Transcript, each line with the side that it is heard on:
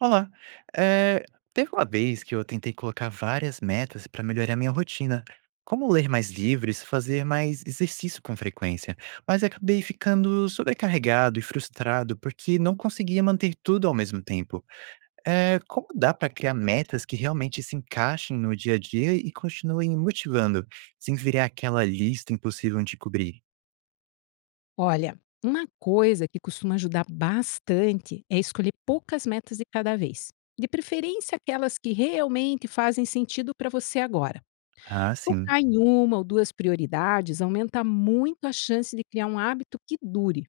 right: Olá. Eh, Teve uma vez que eu tentei colocar várias metas para melhorar minha rotina, como ler mais livros, fazer mais exercício com frequência, mas acabei ficando sobrecarregado e frustrado porque não conseguia manter tudo ao mesmo tempo. Como dá para criar metas que realmente se encaixem no dia a dia e continuem motivando, sem virar aquela lista impossível de cobrir?
left: Olha, uma coisa que costuma ajudar bastante é escolher poucas metas de cada vez. De preferência, aquelas que realmente fazem sentido para você agora.
right: Ah, sim.
left: Focar em uma ou duas prioridades aumenta muito a chance de criar um hábito que dure.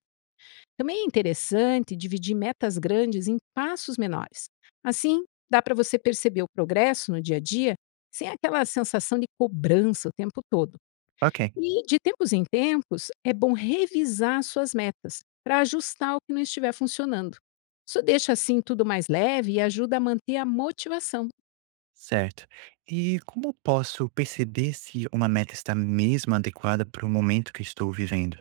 left: Também é interessante dividir metas grandes em passos menores. Assim, dá para você perceber o progresso no dia a dia sem aquela sensação de cobrança o tempo todo.
right: Ok.
left: E de tempos em tempos, é bom revisar suas metas para ajustar o que não estiver funcionando. Isso deixa assim tudo mais leve e ajuda a manter a motivação.
right: Certo. E como eu posso perceber se uma meta está mesmo adequada para o momento que estou vivendo?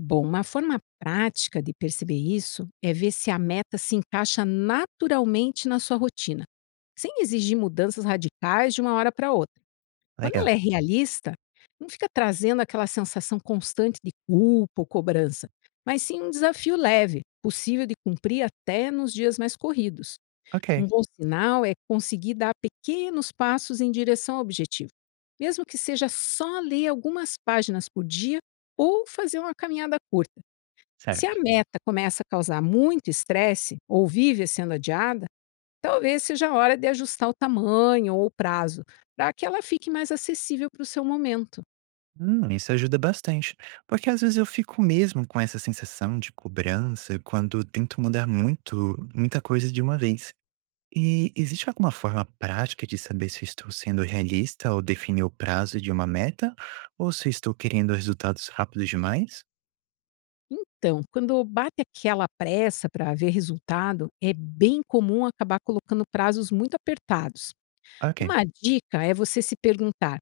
left: Bom, uma forma prática de perceber isso é ver se a meta se encaixa naturalmente na sua rotina, sem exigir mudanças radicais de uma hora para outra. Quando
right: Legal.
left: ela é realista, não fica trazendo aquela sensação constante de culpa ou cobrança, mas sim um desafio leve, possível de cumprir até nos dias mais corridos. Um
right: Ok.
left: bom sinal é conseguir dar pequenos passos em direção ao objetivo, mesmo que seja só ler algumas páginas por dia ou fazer uma caminhada curta. Se a
right: Certo.
left: meta começa a causar muito estresse ou vive sendo adiada, talvez seja a hora de ajustar o tamanho ou o prazo para que ela fique mais acessível para o seu momento.
right: Isso ajuda bastante, porque às vezes eu fico mesmo com essa sensação de cobrança quando tento mudar muito, muita coisa de uma vez. E existe alguma forma prática de saber se estou sendo realista ao definir o prazo de uma meta ou se estou querendo resultados rápidos demais?
left: Então, quando bate aquela pressa para ver resultado, é bem comum acabar colocando prazos muito apertados.
right: Ok,
left: Uma dica é você se perguntar: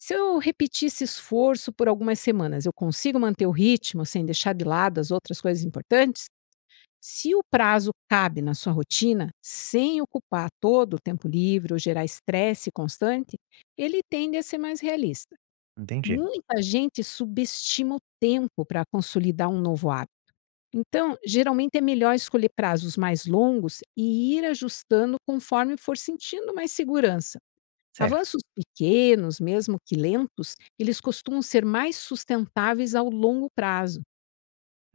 left: Se eu repetir esse esforço por algumas semanas, eu consigo manter o ritmo sem deixar de lado as outras coisas importantes? Se o prazo cabe na sua rotina, sem ocupar todo o tempo livre ou gerar estresse constante, ele tende a ser mais realista.
right: entendi.
left: Muita gente subestima o tempo para consolidar um novo hábito. Então, geralmente é melhor escolher prazos mais longos e ir ajustando conforme for sentindo mais segurança.
right: Certo.
left: Avanços pequenos, mesmo que lentos, eles costumam ser mais sustentáveis ao longo prazo.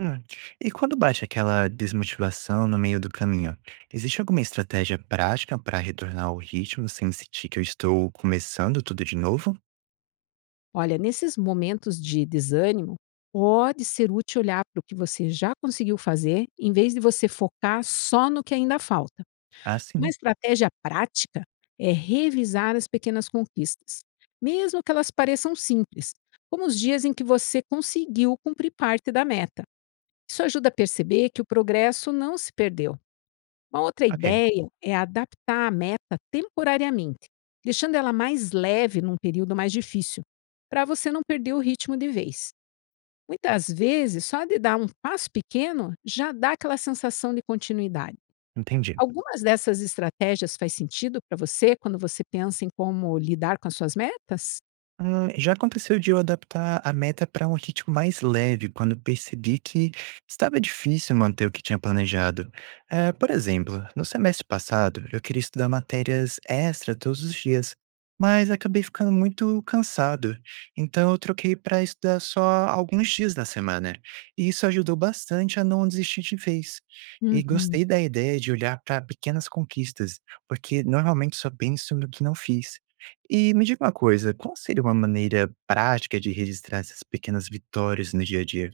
right: Hum. E quando bate aquela desmotivação no meio do caminho, existe alguma estratégia prática para retornar ao ritmo sem sentir que eu estou começando tudo de novo?
left: Olha, nesses momentos de desânimo, pode ser útil olhar para o que você já conseguiu fazer, em vez de você focar só no que ainda falta.
right: Ah,
left: Uma
right: sim.
left: estratégia prática é revisar as pequenas conquistas, mesmo que elas pareçam simples, como os dias em que você conseguiu cumprir parte da meta. Isso ajuda a perceber que o progresso não se perdeu. Uma outra
right: Ok,
left: ideia é adaptar a meta temporariamente, deixando ela mais leve num período mais difícil, para você não perder o ritmo de vez. Muitas vezes, só de dar um passo pequeno já dá aquela sensação de continuidade.
right: entendi.
left: Algumas dessas estratégias faz sentido para você quando você pensa em como lidar com as suas metas?
right: Ah, já aconteceu de eu adaptar a meta para um ritmo mais leve, quando percebi que estava difícil manter o que tinha planejado. Por exemplo, no semestre passado, eu queria estudar matérias extra todos os dias, mas acabei ficando muito cansado. Então, eu troquei para estudar só alguns dias da semana. E isso ajudou bastante a não desistir de vez. E
left: Uhum.
right: gostei da ideia de olhar para pequenas conquistas, porque normalmente só penso no que não fiz. E me diga uma coisa, qual seria uma maneira prática de registrar essas pequenas vitórias no dia a dia?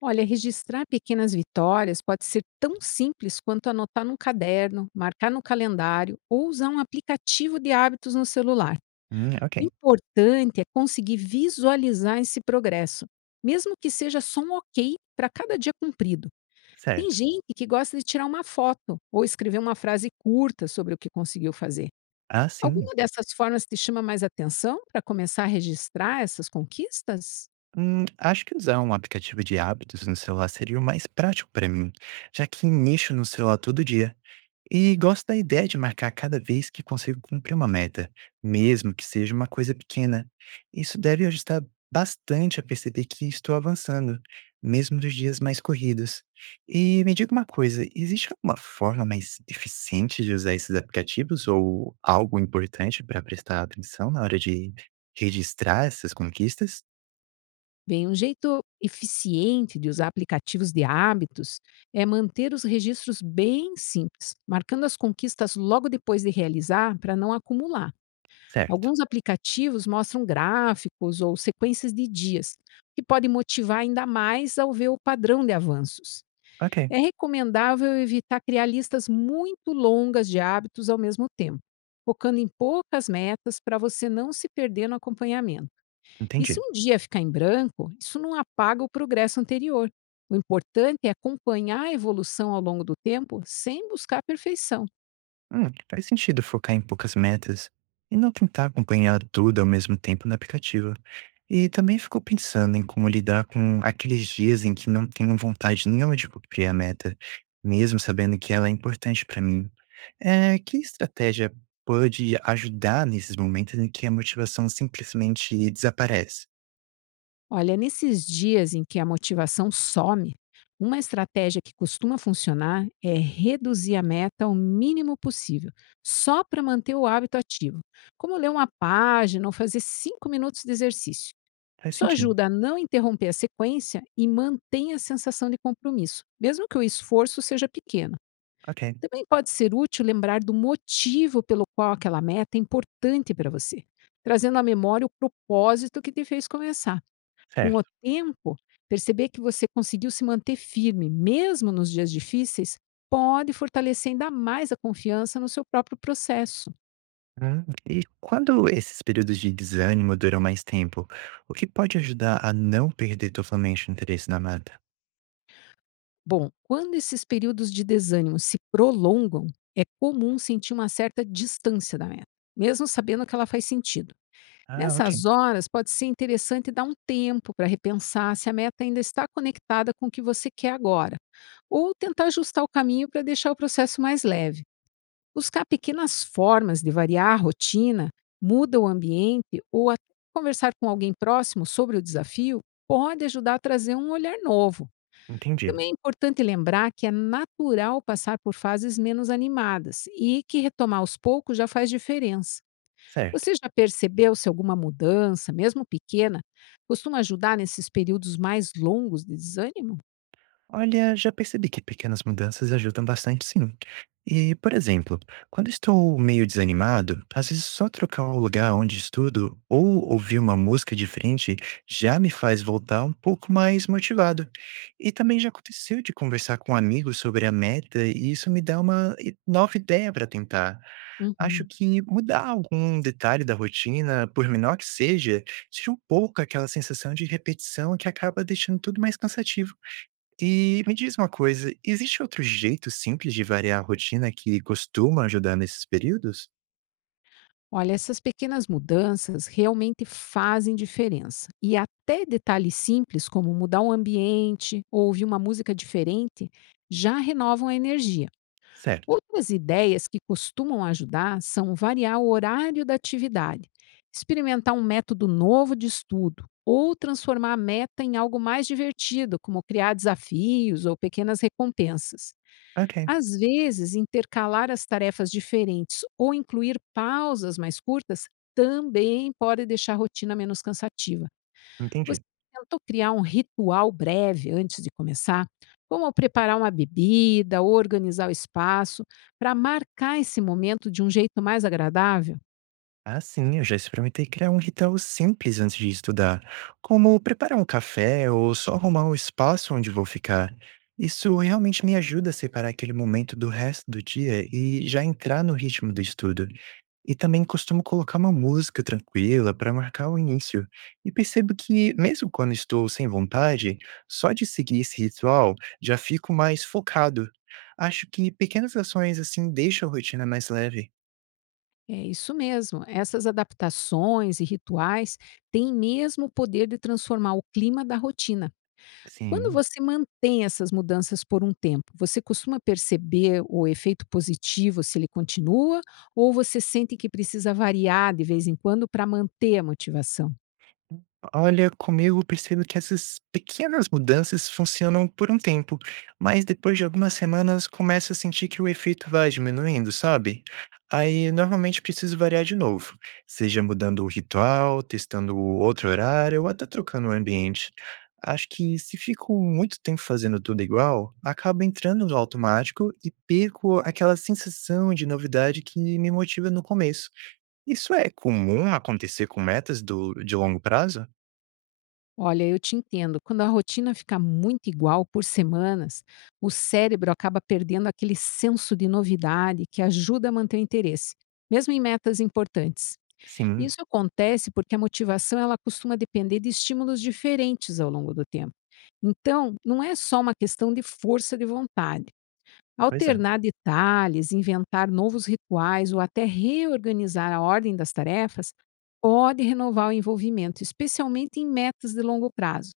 left: Olha, registrar pequenas vitórias pode ser tão simples quanto anotar num caderno, marcar no calendário ou usar um aplicativo de hábitos no celular. O
right: Ok,
left: importante é conseguir visualizar esse progresso, mesmo que seja só um ok para cada dia cumprido. Tem
right: certo.
left: gente que gosta de tirar uma foto ou escrever uma frase curta sobre o que conseguiu fazer.
right: Ah, sim.
left: Alguma dessas formas te chama mais atenção para começar a registrar essas conquistas?
right: Acho que usar um aplicativo de hábitos no celular seria o mais prático para mim, já que nicho no celular todo dia. E gosto da ideia de marcar cada vez que consigo cumprir uma meta, mesmo que seja uma coisa pequena. Isso deve ajudar bastante a perceber que estou avançando, mesmo nos dias mais corridos. E me diga uma coisa, existe alguma forma mais eficiente de usar esses aplicativos ou algo importante para prestar atenção na hora de registrar essas conquistas?
left: Bem, um jeito eficiente de usar aplicativos de hábitos é manter os registros bem simples, marcando as conquistas logo depois de realizar para não acumular.
right: Certo.
left: Alguns aplicativos mostram gráficos ou sequências de dias, que podem motivar ainda mais ao ver o padrão de avanços.
right: Ok,
left: É recomendável evitar criar listas muito longas de hábitos ao mesmo tempo, focando em poucas metas para você não se perder no acompanhamento. E se
right: entendi.
left: um dia ficar em branco, isso não apaga o progresso anterior. O importante é acompanhar a evolução ao longo do tempo sem buscar a perfeição.
right: Faz sentido focar em poucas metas e não tentar acompanhar tudo ao mesmo tempo no aplicativo. E também ficou pensando em como lidar com aqueles dias em que não tenho vontade nenhuma de cumprir a meta, mesmo sabendo que ela é importante para mim. É, que estratégia pode ajudar nesses momentos em que a motivação simplesmente desaparece?
left: Olha, nesses dias em que a motivação some, uma estratégia que costuma funcionar é reduzir a meta ao mínimo possível, só para manter o hábito ativo, como ler uma página ou fazer cinco minutos de exercício.
right: Faz
left: Isso
right: sentido.
left: ajuda a não interromper a sequência e mantém a sensação de compromisso, mesmo que o esforço seja pequeno.
right: Ok,
left: Também pode ser útil lembrar do motivo pelo qual aquela meta é importante para você, trazendo à memória o propósito que te fez começar. Com o
right: certo.
left: tempo, perceber que você conseguiu se manter firme, mesmo nos dias difíceis, pode fortalecer ainda mais a confiança no seu próprio processo.
right: E quando esses períodos de desânimo duram mais tempo, o que pode ajudar a não perder totalmente o interesse na mata?
left: Bom, quando esses períodos de desânimo se prolongam, é comum sentir uma certa distância da meta, mesmo sabendo que ela faz sentido.
right: Ah, ok.
left: Nessas horas, pode ser interessante dar um tempo para repensar se a meta ainda está conectada com o que você quer agora, ou tentar ajustar o caminho para deixar o processo mais leve. Buscar pequenas formas de variar a rotina, muda o ambiente ou até conversar com alguém próximo sobre o desafio pode ajudar a trazer um olhar novo.
right: Entendi.
left: Também é importante lembrar que é natural passar por fases menos animadas e que retomar aos poucos já faz diferença.
right: Certo.
left: Você já percebeu se alguma mudança, mesmo pequena, costuma ajudar nesses períodos mais longos de desânimo?
right: Olha, já percebi que pequenas mudanças ajudam bastante, sim. E, por exemplo, quando estou meio desanimado, às vezes só trocar o lugar onde estudo ou ouvir uma música diferente já me faz voltar um pouco mais motivado. E também já aconteceu de conversar com amigos sobre a meta e isso me dá nova ideia para tentar. Acho
left: Uhum.
right: que mudar algum detalhe da rotina, por menor que seja, tira um pouco aquela sensação de repetição que acaba deixando tudo mais cansativo. E me diz uma coisa, existe outro jeito simples de variar a rotina que costuma ajudar nesses períodos?
left: Olha, essas pequenas mudanças realmente fazem diferença. E até detalhes simples, como mudar o ambiente ou ouvir uma música diferente, já renovam a energia.
right: Certo.
left: Outras ideias que costumam ajudar são variar o horário da atividade, experimentar um método novo de estudo ou transformar a meta em algo mais divertido, como criar desafios ou pequenas recompensas.
right: Ok,
left: Às vezes, intercalar as tarefas diferentes ou incluir pausas mais curtas também pode deixar a rotina menos cansativa. Você
right: entendi.
left: tentou criar um ritual breve antes de começar, como preparar uma bebida ou organizar o espaço, para marcar esse momento de um jeito mais agradável?
right: Ah, sim, eu já experimentei criar um ritual simples antes de estudar, como preparar um café ou só arrumar um espaço onde vou ficar. Isso realmente me ajuda a separar aquele momento do resto do dia e já entrar no ritmo do estudo. E também costumo colocar uma música tranquila para marcar o início. E percebo que, mesmo quando estou sem vontade, só de seguir esse ritual já fico mais focado. Acho que pequenas ações assim deixam a rotina mais leve.
left: É isso mesmo. Essas adaptações e rituais têm mesmo o poder de transformar o clima da rotina. Quando
right: Sim.
left: você mantém essas mudanças por um tempo, você costuma perceber o efeito positivo se ele continua, ou você sente que precisa variar de vez em quando para manter a motivação?
right: Olha, comigo eu percebo que essas pequenas mudanças funcionam por um tempo, mas depois de algumas semanas começo a sentir que o efeito vai diminuindo, sabe? Aí normalmente preciso variar de novo, seja mudando o ritual, testando outro horário ou até trocando o ambiente. Acho que se fico muito tempo fazendo tudo igual, acabo entrando no automático e perco aquela sensação de novidade que me motiva no começo. Isso é comum acontecer com metas de longo prazo?
left: Olha, eu te entendo. Quando a rotina fica muito igual por semanas, o cérebro acaba perdendo aquele senso de novidade que ajuda a manter o interesse, mesmo em metas importantes.
right: Sim,
left: Isso acontece porque a motivação ela costuma depender de estímulos diferentes ao longo do tempo. Então, não é só uma questão de força de vontade.
right: pois é,
left: Alternar detalhes, inventar novos rituais ou até reorganizar a ordem das tarefas pode renovar o envolvimento, especialmente em metas de longo prazo.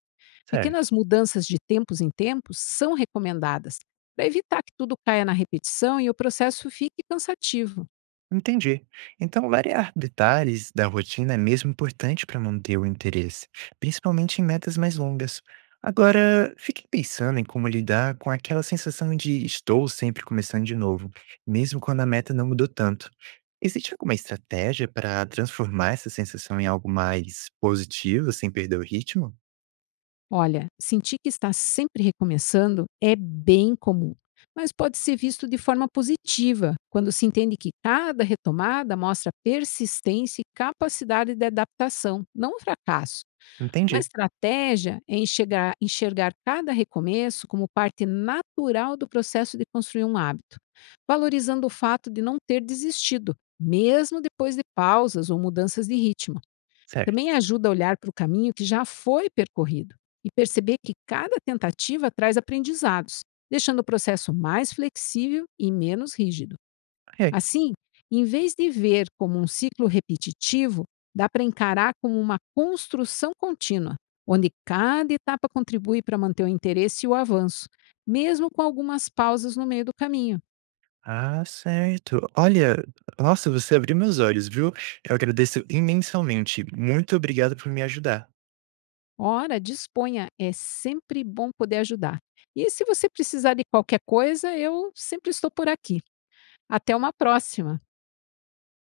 right: certo.
left: Pequenas mudanças de tempos em tempos são recomendadas para evitar que tudo caia na repetição e o processo fique cansativo.
right: Entendi. Então, variar detalhes da rotina é mesmo importante para manter o interesse, principalmente em metas mais longas. Agora, fique pensando em como lidar com aquela sensação de estou sempre começando de novo, mesmo quando a meta não mudou tanto. Existe alguma estratégia para transformar essa sensação em algo mais positivo, sem perder o ritmo?
left: Olha, sentir que está sempre recomeçando é bem comum, mas pode ser visto de forma positiva quando se entende que cada retomada mostra persistência e capacidade de adaptação, não um fracasso. Uma
right: Entendi,
left: estratégia é enxergar cada recomeço como parte natural do processo de construir um hábito, valorizando o fato de não ter desistido, mesmo depois de pausas ou mudanças de ritmo. Também
right: certo.
left: ajuda a olhar para o caminho que já foi percorrido e perceber que cada tentativa traz aprendizados, deixando o processo mais flexível e menos rígido.
right: Ok.
left: Assim, em vez de ver como um ciclo repetitivo, dá para encarar como uma construção contínua, onde cada etapa contribui para manter o interesse e o avanço, mesmo com algumas pausas no meio do caminho.
right: Ah, certo. Olha, nossa, você abriu meus olhos, viu? Eu agradeço imensamente. Muito obrigado por me ajudar.
left: Ora, disponha, é sempre bom poder ajudar. E se você precisar de qualquer coisa, eu sempre estou por aqui. Até uma próxima.